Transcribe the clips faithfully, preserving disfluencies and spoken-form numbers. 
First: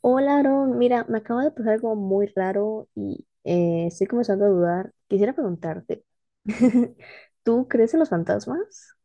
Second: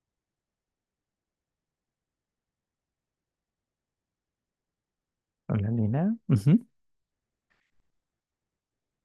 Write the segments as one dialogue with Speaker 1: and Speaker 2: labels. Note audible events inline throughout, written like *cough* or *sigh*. Speaker 1: Hola, Aaron. Mira, me acaba de pasar algo muy raro y eh, estoy comenzando a dudar. Quisiera
Speaker 2: Hola,
Speaker 1: preguntarte,
Speaker 2: Nina, Ujú.
Speaker 1: *laughs* ¿tú crees en los fantasmas?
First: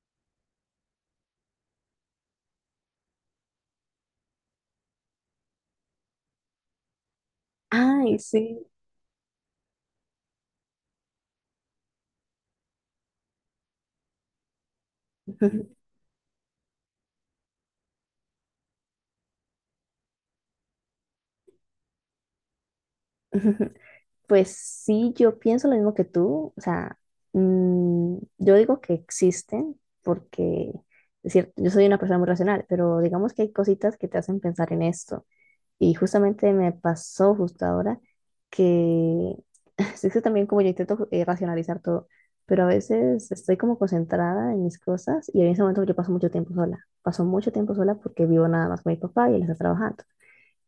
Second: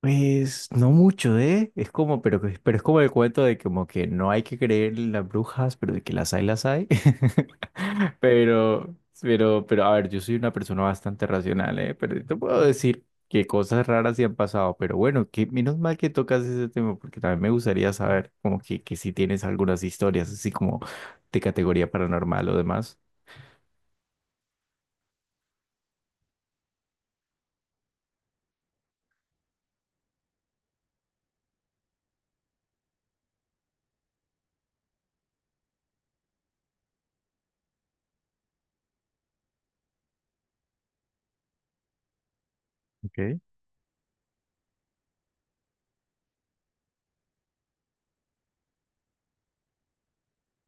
Speaker 2: Pues no mucho, ¿eh? Es como, pero, que- pero es como el cuento de como que no hay que creer en las brujas, pero de que las hay, las hay. *laughs*
Speaker 1: Ay, sí.
Speaker 2: Pero, pero, pero, a ver, yo soy una persona bastante racional, ¿eh? Pero te puedo decir que cosas raras sí han pasado, pero bueno, que menos
Speaker 1: *laughs*
Speaker 2: mal que tocas ese tema, porque también me gustaría saber como que, que si tienes algunas historias así como de categoría paranormal o demás.
Speaker 1: Pues sí, yo pienso lo mismo que tú. O sea, mm, yo digo que existen porque, es cierto, yo soy una persona muy racional, pero digamos que hay cositas que te hacen pensar en esto. Y justamente me pasó justo ahora que *laughs* sí, que también como yo intento eh, racionalizar todo, pero a veces
Speaker 2: Okay.
Speaker 1: estoy como concentrada en mis cosas y en ese momento yo paso mucho tiempo sola. Paso mucho tiempo sola porque vivo nada más con mi papá y él está trabajando.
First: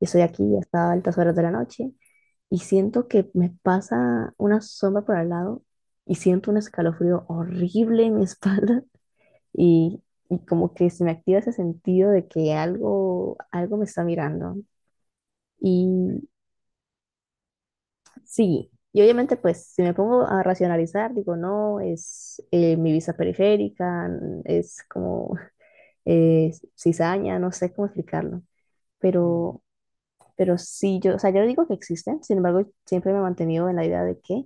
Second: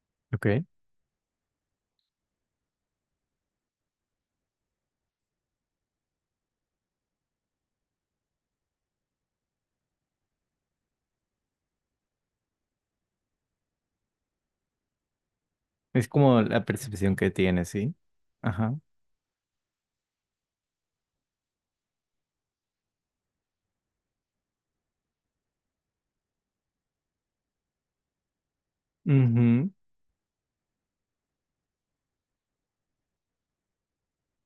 Speaker 1: Y estoy aquí
Speaker 2: Okay.
Speaker 1: hasta altas horas de la noche y siento que me pasa una sombra por al lado y siento un escalofrío horrible en mi *laughs* espalda y, y como que se me activa ese sentido de que algo, algo me está mirando.
Speaker 2: Es
Speaker 1: Y
Speaker 2: como la percepción que tienes, ¿sí?
Speaker 1: Sí,
Speaker 2: Ajá.
Speaker 1: y obviamente pues si me pongo a racionalizar, digo, no, es eh, mi vista periférica, n- es como *laughs* eh, cizaña, no sé cómo explicarlo, pero, pero sí, yo, o sea, yo no digo que existen, sin embargo, siempre me he mantenido en la idea de que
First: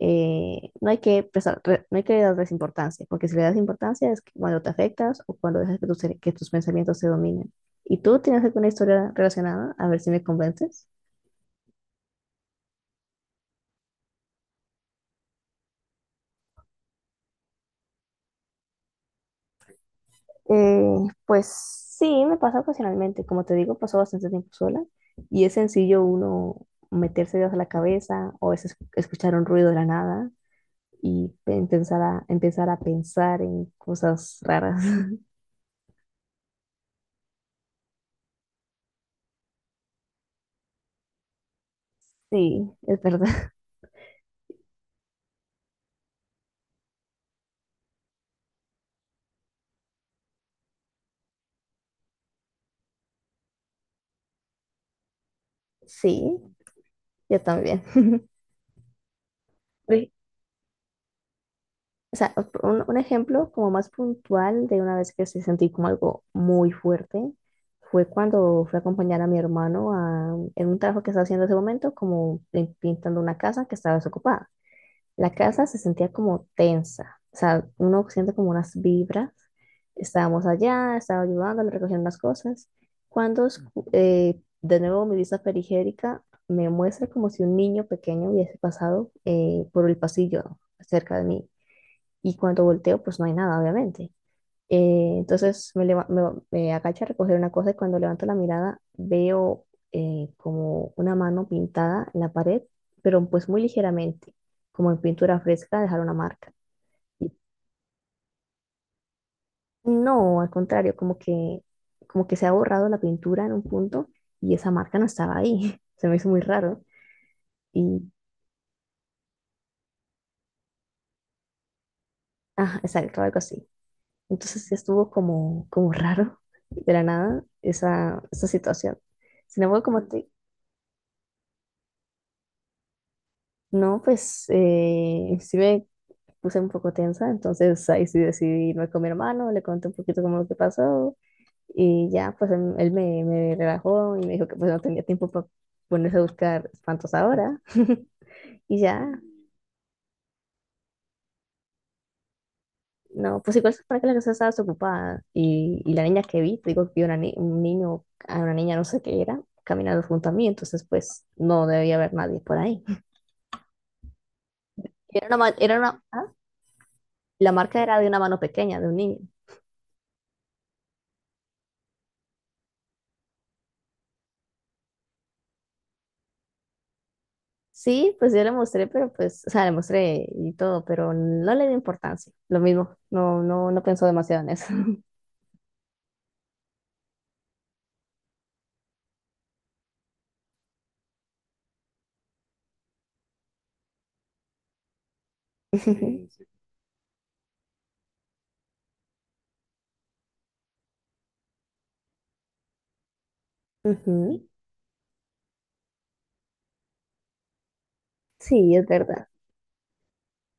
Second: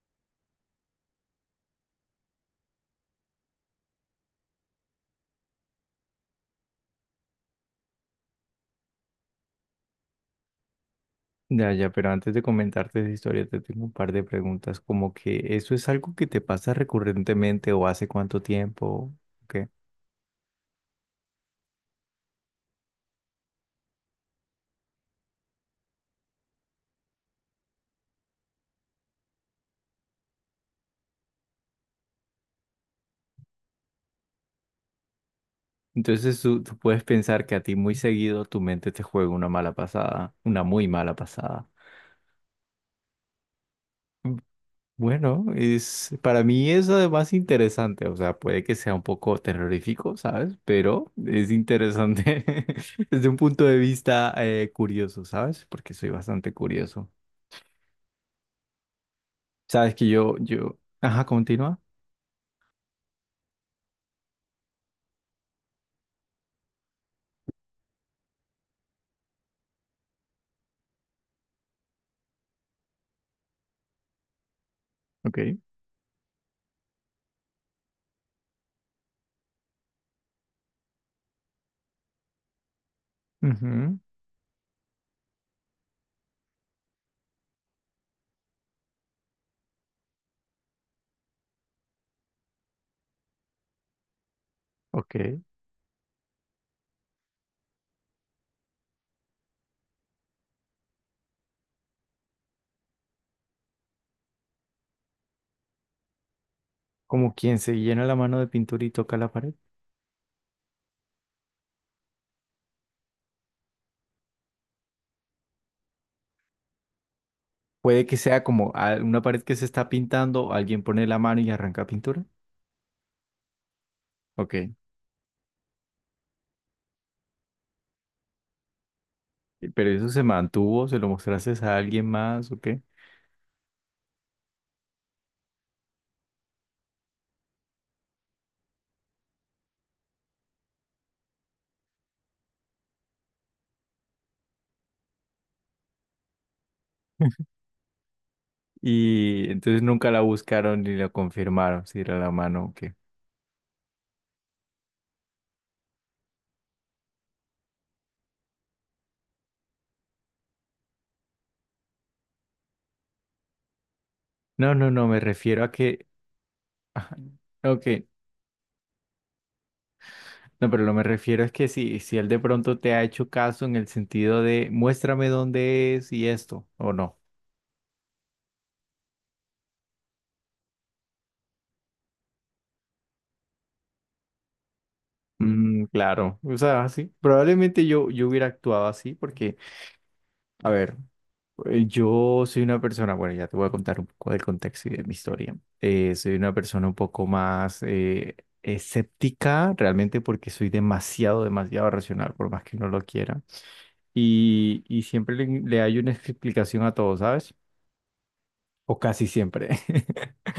Speaker 1: eh, no hay que prestar, re- no hay que darles importancia, porque si le das importancia es cuando te afectas o cuando dejas que tus, que tus pensamientos te dominen. ¿Y tú tienes alguna historia relacionada? A ver si me convences.
Speaker 2: Ya, ya, pero antes de comentarte esa historia, te tengo un par de preguntas, como que eso es algo que te pasa recurrentemente o hace cuánto tiempo, ¿qué?
Speaker 1: Eh, pues sí, me pasa ocasionalmente. Como te digo, paso bastante tiempo sola y es sencillo uno meterse ideas a la cabeza o a veces escuchar un ruido de la nada y empezar a, empezar a pensar en cosas raras. *laughs*
Speaker 2: Entonces tú, tú puedes pensar que a ti muy seguido tu mente te juega una mala pasada, una muy mala pasada.
Speaker 1: Sí, es verdad.
Speaker 2: Mm, bueno, es, para mí es además interesante, o sea, puede que sea un poco terrorífico, ¿sabes? Pero es interesante *laughs* desde un punto de vista eh, curioso, ¿sabes? Porque soy
Speaker 1: Sí,
Speaker 2: bastante curioso.
Speaker 1: yo también. *laughs* Por
Speaker 2: Sabes que
Speaker 1: ej-
Speaker 2: yo, yo, ajá, continúa.
Speaker 1: O sea, un, un ejemplo como más puntual de una vez que se sentí como algo muy fuerte fue cuando fui a acompañar a mi hermano a- en un trabajo que estaba haciendo en ese momento, como pin- pintando una casa que estaba desocupada. La
Speaker 2: Ok.
Speaker 1: casa se sentía como tensa, o sea, uno siente como unas vibras. Estábamos allá, estaba ayudando, le recogían unas cosas. Cuando escu-
Speaker 2: Ujú.
Speaker 1: eh, de nuevo mi vista periférica me muestra como si un niño pequeño hubiese pasado eh, por el pasillo cerca de mí y cuando volteo, pues no hay nada, obviamente. Eh,
Speaker 2: Ok.
Speaker 1: entonces me, leva- me, me agacho a recoger una cosa y cuando levanto la mirada veo eh, como una mano pintada en la pared, pero pues muy ligeramente, como en pintura fresca, dejar una marca.
Speaker 2: Como quien se llena la mano de pintura y toca la pared.
Speaker 1: Y no, al contrario, como que, como que se ha borrado la pintura en un punto y esa marca no estaba ahí. *laughs* Se me hizo muy raro.
Speaker 2: Puede
Speaker 1: Y,
Speaker 2: que sea como a- una pared que se está pintando, alguien pone la mano y arranca pintura.
Speaker 1: ah, exacto, algo así. Entonces
Speaker 2: Ok.
Speaker 1: sí estuvo como, como raro de la nada esa, esa situación. Sin embargo,
Speaker 2: Pero
Speaker 1: como
Speaker 2: eso se
Speaker 1: te,
Speaker 2: mantuvo. ¿Se lo mostraste a alguien más, o qué?
Speaker 1: no, pues eh, sí me puse un poco tensa, entonces ahí sí decidí irme con mi hermano, le conté un poquito como lo que pasó y ya, pues él, él me, me relajó y me dijo que pues no tenía tiempo para ponerse a buscar espantos
Speaker 2: *laughs*
Speaker 1: ahora. *laughs* Y ya,
Speaker 2: Y entonces nunca la buscaron ni la confirmaron si era la mano o qué.
Speaker 1: no, pues igual para que la casa estaba desocupada. Y, y la niña que vi, te digo que vi una ni- un niño, a una niña no sé qué era, caminando junto a mí, entonces pues no debía haber nadie por ahí.
Speaker 2: No, no, no, me
Speaker 1: Era una, ma-
Speaker 2: refiero a
Speaker 1: era una,
Speaker 2: que...
Speaker 1: ah,
Speaker 2: Ajá.
Speaker 1: la marca
Speaker 2: Ok,
Speaker 1: era de una mano pequeña, de un niño.
Speaker 2: no, pero lo me refiero es que si, si él de pronto te ha hecho caso en el sentido de muéstrame dónde es y esto, o no.
Speaker 1: Sí, pues yo le mostré, pero pues, o sea, le mostré y todo, pero no le di importancia. Lo mismo, no, no, no pensó demasiado en eso. *laughs*
Speaker 2: Mm, claro, o sea, sí, probablemente yo, yo hubiera actuado así porque, a ver, eh, yo soy una persona, bueno, ya te voy a contar un poco del contexto y de mi historia.
Speaker 1: Sí,
Speaker 2: Eh,
Speaker 1: sí.
Speaker 2: soy una persona un poco más eh, escéptica realmente porque soy demasiado, demasiado racional, por más que no lo quiera.
Speaker 1: Ujú.
Speaker 2: Y, y siempre le, le hay una explicación a todo, ¿sabes?
Speaker 1: Sí, es
Speaker 2: O casi
Speaker 1: verdad.
Speaker 2: siempre.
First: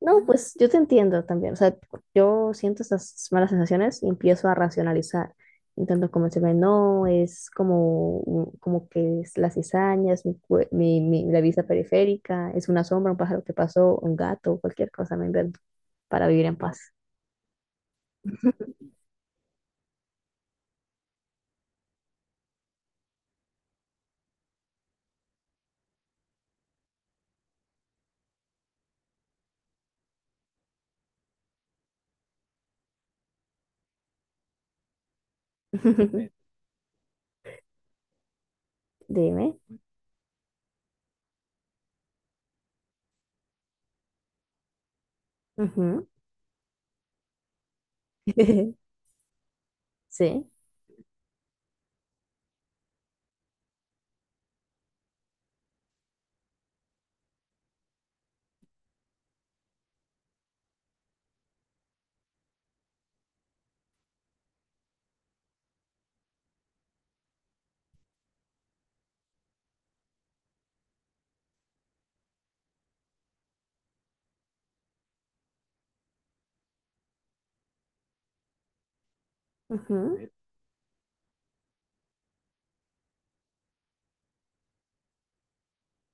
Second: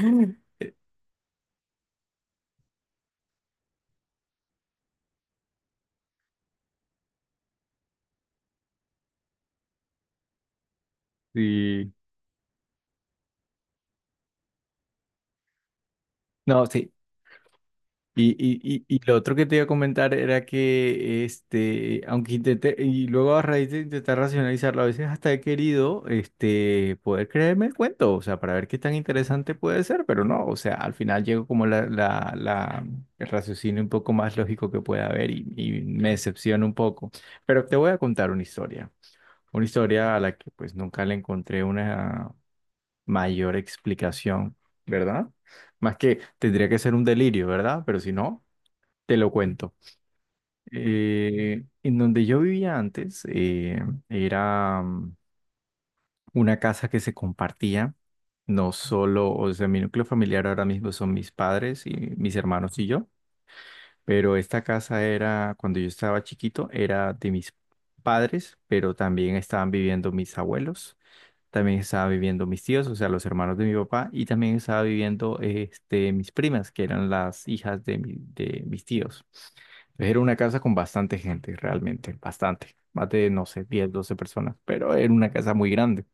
Speaker 1: No, pues yo te entiendo también. O sea, yo siento estas malas sensaciones y empiezo a racionalizar. Intento convencerme, no, es como, un- como que es las cizañas, mi, cue- mi, mi- la vista
Speaker 2: Sí.
Speaker 1: periférica, es una sombra, un pájaro que pasó, un gato, cualquier cosa me invento para vivir en
Speaker 2: No,
Speaker 1: paz.
Speaker 2: sí. Y, y, y, y lo otro que te iba a comentar era que, este, aunque intenté, y luego a raíz de intentar racionalizarlo, a veces hasta he querido, este, poder creerme el cuento, o sea, para ver qué tan interesante puede ser, pero no, o sea, al final llego como la, la, la, el raciocinio un poco más lógico que pueda haber y, y me decepciona un poco. Pero te voy a contar una historia,
Speaker 1: *laughs* Dime.
Speaker 2: una historia a la que pues nunca le encontré una mayor explicación, ¿verdad? Más
Speaker 1: Ujú.
Speaker 2: que tendría que ser un delirio, ¿verdad? Pero si no...
Speaker 1: *laughs*
Speaker 2: Te lo cuento.
Speaker 1: Sí.
Speaker 2: Eh, en donde yo vivía antes, eh, era mm, una casa que se compartía, no solo, o sea, mi núcleo familiar ahora mismo son mis padres y mis hermanos y yo, pero esta casa era, cuando yo estaba chiquito, era de mis padres, pero también estaban viviendo mis abuelos, también estaban viviendo mis tíos, o sea, los hermanos de mi papá, y también estaba viviendo este, mis primas, que eran las hijas de, mi- de mis tíos. Era
Speaker 1: Ujú.
Speaker 2: una casa con bastante gente, realmente, bastante, más de, no sé, diez, doce personas, pero era una casa muy grande.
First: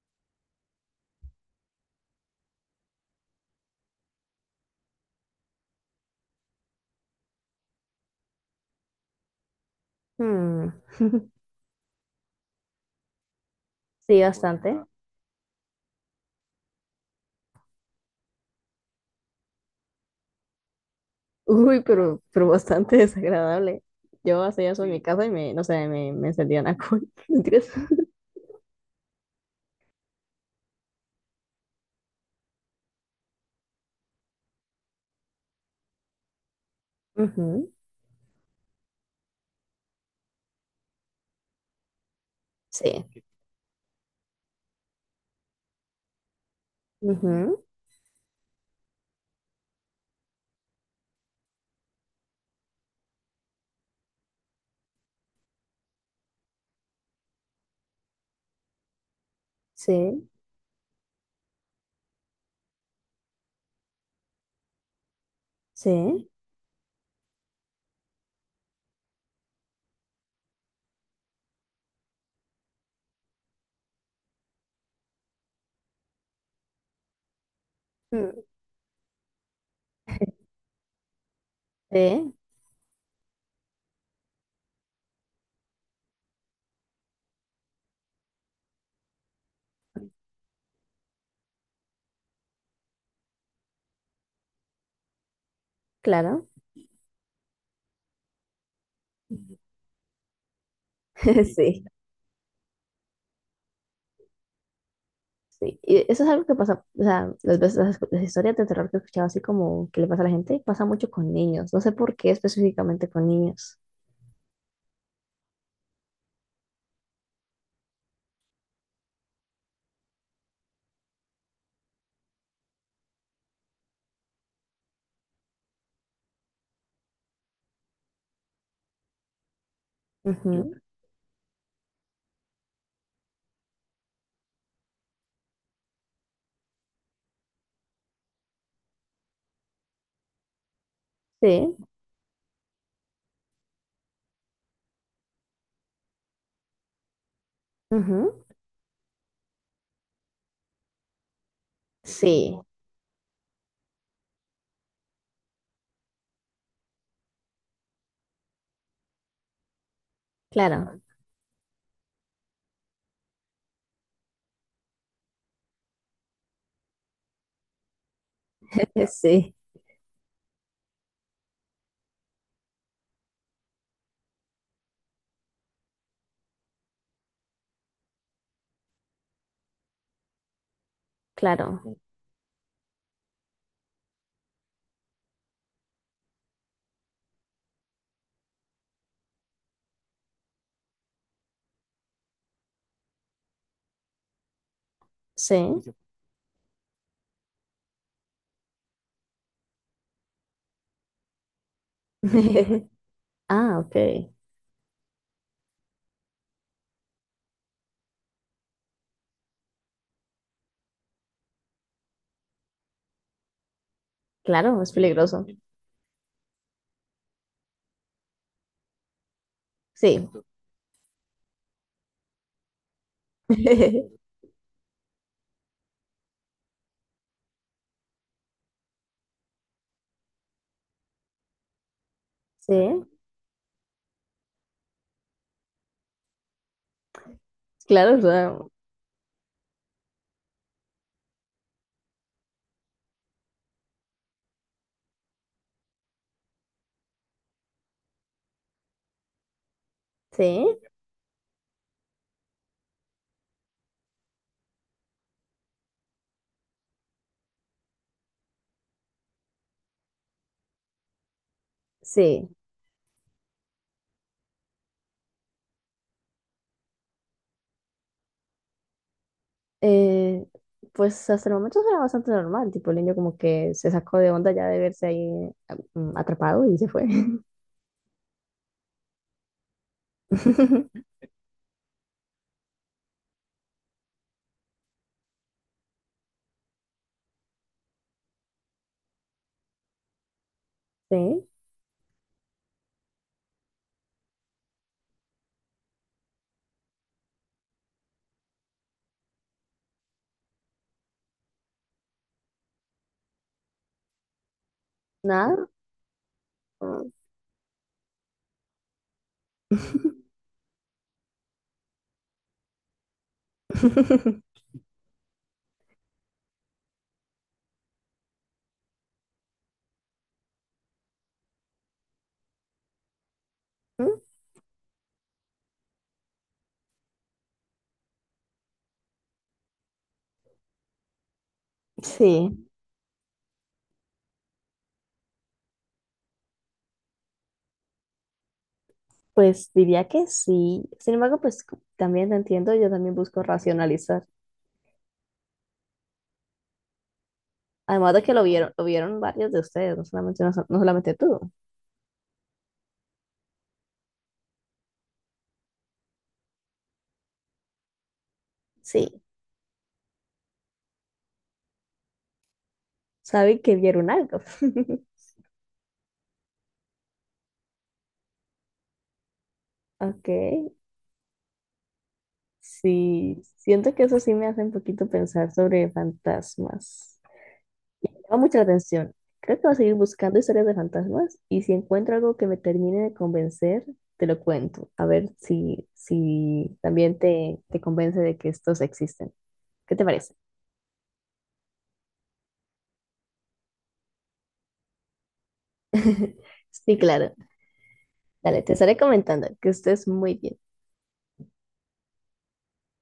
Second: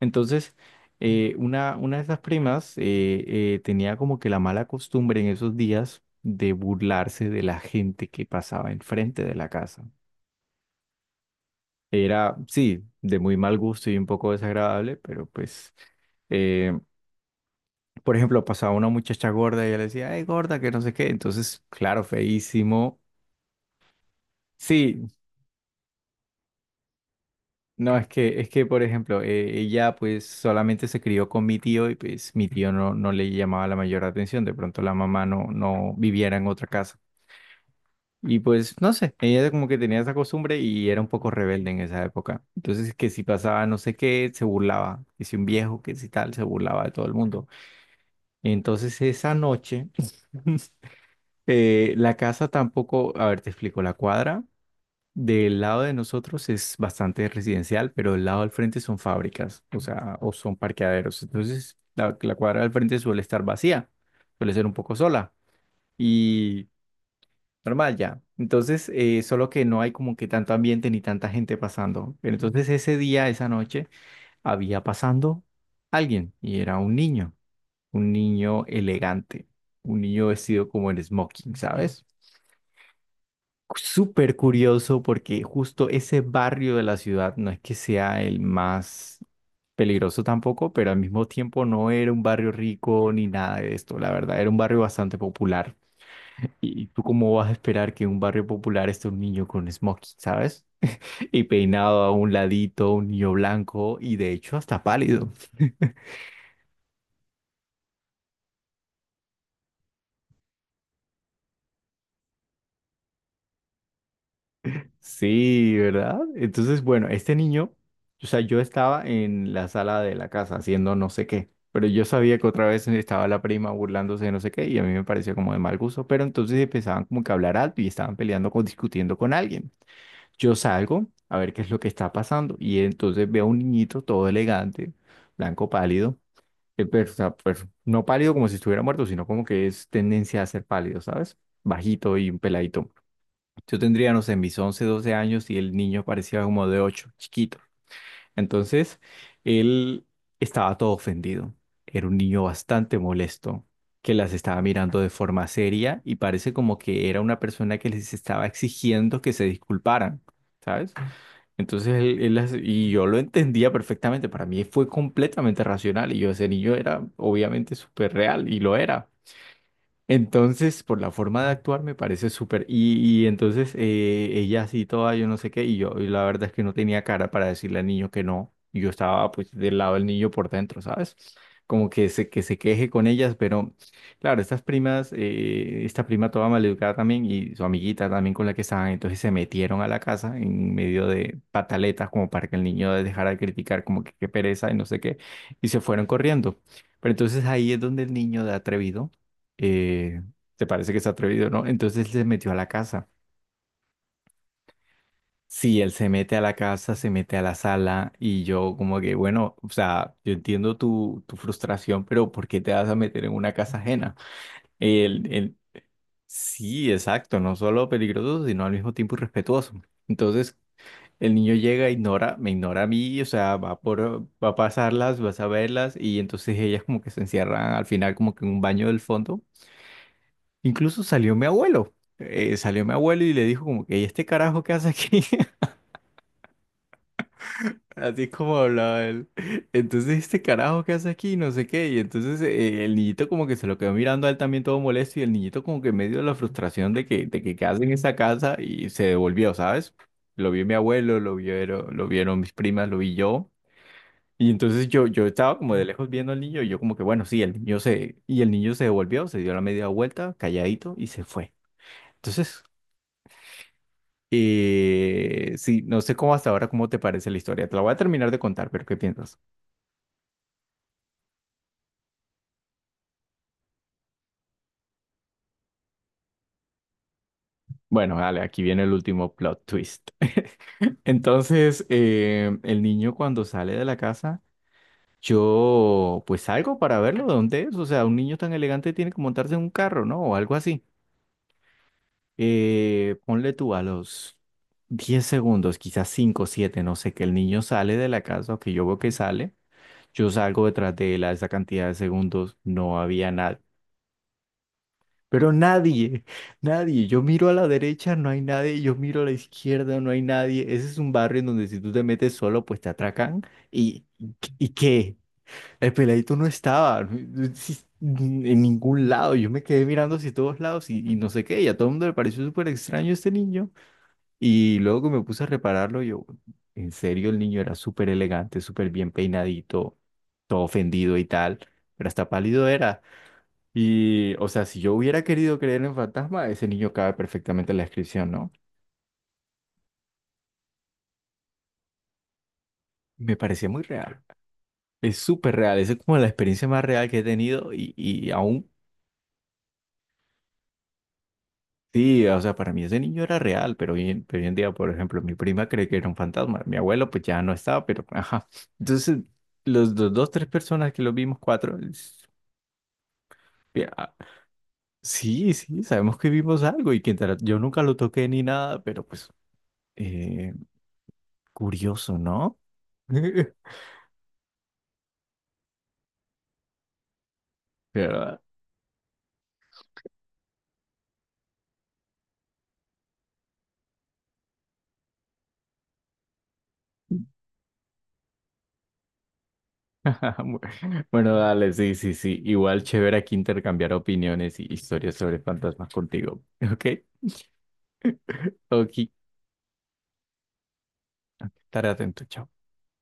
Speaker 2: Entonces, eh, una, una de esas primas eh, eh, tenía como que la mala costumbre en esos días de burlarse de la gente que pasaba enfrente de la casa.
Speaker 1: Mm. *laughs*
Speaker 2: Era, sí, de muy mal gusto y un
Speaker 1: Sí,
Speaker 2: poco
Speaker 1: bastante.
Speaker 2: desagradable, pero pues, eh, por ejemplo, pasaba una muchacha gorda y ella le decía, ay, gorda, que no sé qué. Entonces,
Speaker 1: Uy,
Speaker 2: claro,
Speaker 1: pero, pero bastante *laughs*
Speaker 2: feísimo.
Speaker 1: desagradable. Yo hacía eso en mi
Speaker 2: Sí.
Speaker 1: casa y me, no sé, me, me encendían a cool. *laughs* Mentiras.
Speaker 2: No, es que, es que, por ejemplo, eh, ella pues solamente se crió con mi tío y pues mi tío no, no le llamaba la mayor atención, de pronto la mamá no, no viviera en otra casa.
Speaker 1: Ujú.
Speaker 2: Y pues, no sé, ella como que tenía esa costumbre y era un poco rebelde en esa época. Entonces,
Speaker 1: Sí,
Speaker 2: que si pasaba no sé qué, se burlaba, que si un viejo, que si tal, se burlaba de todo el mundo.
Speaker 1: ujú,
Speaker 2: Entonces, esa noche, *laughs* eh, la casa tampoco, a ver, te explico, la cuadra. Del lado de nosotros es bastante residencial, pero del lado al frente son fábricas, o sea,
Speaker 1: sí,
Speaker 2: o son parqueaderos. Entonces, la, la cuadra del frente suele estar vacía, suele ser un poco sola
Speaker 1: sí,
Speaker 2: y normal ya. Entonces, eh, solo que no hay como que tanto ambiente ni tanta gente pasando. Pero entonces ese día, esa noche, había pasando alguien y era un niño, un
Speaker 1: mm,
Speaker 2: niño elegante, un niño vestido como en smoking, ¿sabes?
Speaker 1: sí,
Speaker 2: Súper curioso porque justo ese barrio de la ciudad no es que sea el más peligroso tampoco, pero al mismo tiempo no era un barrio rico ni nada de esto, la verdad, era un barrio bastante popular.
Speaker 1: claro.
Speaker 2: ¿Y tú cómo vas a esperar que en un barrio popular esté un niño con smoking? ¿Sabes? Y
Speaker 1: *laughs* Sí,
Speaker 2: peinado a un ladito, un niño blanco y de hecho hasta pálido.
Speaker 1: sí. Y eso es algo que pasa, o sea, las veces las, las historias de terror que he escuchado así como que le pasa a la gente, pasa mucho con niños. No sé por qué específicamente con niños.
Speaker 2: Sí, ¿verdad? Entonces, bueno, este niño, o sea, yo estaba en la sala de la casa haciendo no sé qué, pero yo sabía que otra vez estaba la prima burlándose de no sé qué y a mí me parecía como de mal gusto, pero entonces empezaban como que a hablar alto y estaban peleando o discutiendo con alguien. Yo
Speaker 1: Ujú.
Speaker 2: salgo a ver qué es lo que está pasando y entonces veo a un niñito todo elegante, blanco pálido, eh, pero, o sea, pues, no pálido como si estuviera muerto, sino como que es tendencia a ser pálido, ¿sabes?
Speaker 1: Sí,
Speaker 2: Bajito y un peladito. Yo tendría, no sé, mis once doce años y el niño parecía como de ocho chiquito.
Speaker 1: ujú,
Speaker 2: Entonces, él estaba todo ofendido. Era un niño
Speaker 1: sí,
Speaker 2: bastante molesto, que las estaba mirando de forma seria y parece como que era una persona que les estaba exigiendo que se disculparan, ¿sabes?
Speaker 1: claro.
Speaker 2: Entonces, él, él las- y yo lo entendía perfectamente. Para mí fue completamente racional y yo, ese niño era obviamente súper real y lo
Speaker 1: *laughs*
Speaker 2: era.
Speaker 1: Sí,
Speaker 2: Entonces, por la forma de actuar me parece súper. Y, y entonces eh, ella así toda, yo no sé qué, y yo y la verdad es que no tenía cara para decirle al niño que no. Y yo estaba pues del lado del niño por dentro, ¿sabes?
Speaker 1: claro.
Speaker 2: Como que se, que se queje con ellas, pero claro, estas primas, eh, esta prima toda maleducada también y su amiguita también con la que estaban, entonces se metieron a la casa en medio de pataletas como para que el niño dejara de criticar como que qué pereza y no sé qué,
Speaker 1: Sí.
Speaker 2: y se fueron corriendo. Pero entonces ahí es donde el niño de atrevido eh, te parece que es atrevido, ¿no? Entonces él se metió a la
Speaker 1: *laughs*
Speaker 2: casa.
Speaker 1: Ah, ok.
Speaker 2: Sí, él se mete a la casa, se mete a la sala y yo como que, bueno, o sea, yo entiendo tu, tu frustración, pero ¿por qué te vas a meter en una casa ajena?
Speaker 1: Claro, es
Speaker 2: El,
Speaker 1: peligroso.
Speaker 2: el, sí, exacto, no solo peligroso, sino al mismo tiempo irrespetuoso.
Speaker 1: Sí.
Speaker 2: Entonces el niño llega, ignora, me ignora a mí, o sea,
Speaker 1: *laughs*
Speaker 2: va por, va a pasarlas, vas a verlas y entonces ellas como que se encierran al final como que en un baño del fondo. Incluso salió mi abuelo. Eh,
Speaker 1: Sí,
Speaker 2: salió mi abuelo y le dijo como que, ¿y este carajo qué hace aquí? *laughs*
Speaker 1: claro, o
Speaker 2: Así
Speaker 1: sea,
Speaker 2: como hablaba él. Entonces, ¿este carajo qué hace aquí? No sé qué. Y entonces eh, el niñito como que se lo quedó mirando a él también todo molesto y el niñito como que en medio de la frustración de que, de que, qué hace en esa casa y se devolvió, ¿sabes? Lo vio mi
Speaker 1: sí,
Speaker 2: abuelo, lo vieron, lo vieron mis primas, lo vi yo. Y entonces yo, yo estaba como de lejos viendo al niño y yo como que, bueno, sí, el niño se, y el niño se devolvió, se dio la media vuelta, calladito y se fue.
Speaker 1: sí.
Speaker 2: Entonces, Eh, sí, no sé cómo hasta ahora, cómo te parece la historia. Te la voy a terminar de contar, pero ¿qué piensas?
Speaker 1: Eh, pues hasta el momento era bastante normal, tipo el niño como que se sacó de onda ya de verse ahí ah, mm, atrapado y se fue.
Speaker 2: Bueno, dale, aquí viene el último plot twist. *laughs*
Speaker 1: *laughs*
Speaker 2: Entonces, eh, el niño cuando sale de la casa, yo pues salgo para verlo, ¿de dónde es? O sea, un niño tan elegante tiene que montarse en un carro, ¿no? O algo así.
Speaker 1: Sí,
Speaker 2: Eh, ponle tú a los diez segundos, quizás cinco, siete, no sé, que el niño sale de la casa o que yo veo que sale. Yo salgo detrás de él a esa cantidad de segundos, no había nada. Pero
Speaker 1: nada.
Speaker 2: nadie, nadie.
Speaker 1: Mm.
Speaker 2: Yo miro a la derecha, no hay nadie. Yo miro a la izquierda, no hay nadie. Ese es un barrio en donde si tú te metes solo, pues te atracan. ¿Y,
Speaker 1: *laughs*
Speaker 2: y qué? El peladito no estaba si- en ningún lado. Yo me quedé mirando hacia todos lados y, y no sé qué. Y a todo el mundo le pareció súper extraño este niño. Y luego que me puse a repararlo, yo, en serio, el niño era súper elegante, súper bien peinadito, todo ofendido y tal. Pero hasta
Speaker 1: Sí,
Speaker 2: pálido era. Y, o sea, si yo hubiera querido creer en fantasma, ese niño cabe perfectamente en la descripción, ¿no?
Speaker 1: pues diría que sí. Sin embargo, pues c- también te entiendo, yo también
Speaker 2: Me
Speaker 1: busco
Speaker 2: parecía muy real.
Speaker 1: racionalizar.
Speaker 2: Es súper real. Esa es como la experiencia más real que he tenido y,
Speaker 1: Además de
Speaker 2: y
Speaker 1: que lo
Speaker 2: aún,
Speaker 1: vieron, lo vieron varios de ustedes, no solamente, no so- no solamente tú.
Speaker 2: sí, o sea, para mí ese niño era real, pero hoy, en pero hoy en día, por ejemplo, mi prima cree que era un fantasma. Mi abuelo, pues ya no estaba, pero, *laughs* ajá. Entonces,
Speaker 1: Sí.
Speaker 2: los, dos, dos, tres personas que lo vimos, cuatro, es-
Speaker 1: Sabe que
Speaker 2: ya,
Speaker 1: vieron
Speaker 2: ah,
Speaker 1: algo. *laughs*
Speaker 2: sí, sí, sabemos que vimos algo y que intera- yo nunca lo toqué ni nada, pero pues,
Speaker 1: Ok,
Speaker 2: eh, curioso, ¿no?
Speaker 1: sí,
Speaker 2: *laughs*
Speaker 1: siento que eso sí me hace un poquito pensar sobre fantasmas. Y me llama
Speaker 2: Pero,
Speaker 1: mucha atención. Creo que voy a seguir buscando historias de fantasmas y si encuentro algo que me termine de convencer, te lo cuento. A ver si, si también te, te convence de que estos existen. ¿Qué te parece?
Speaker 2: *laughs* Bueno, dale, sí, sí, sí. Igual chévere aquí intercambiar opiniones y historias sobre fantasmas contigo.
Speaker 1: *laughs*
Speaker 2: *laughs* Ok,
Speaker 1: Sí, claro. Dale, te estaré
Speaker 2: ok,
Speaker 1: comentando que estés muy bien.
Speaker 2: estaré atento, chao.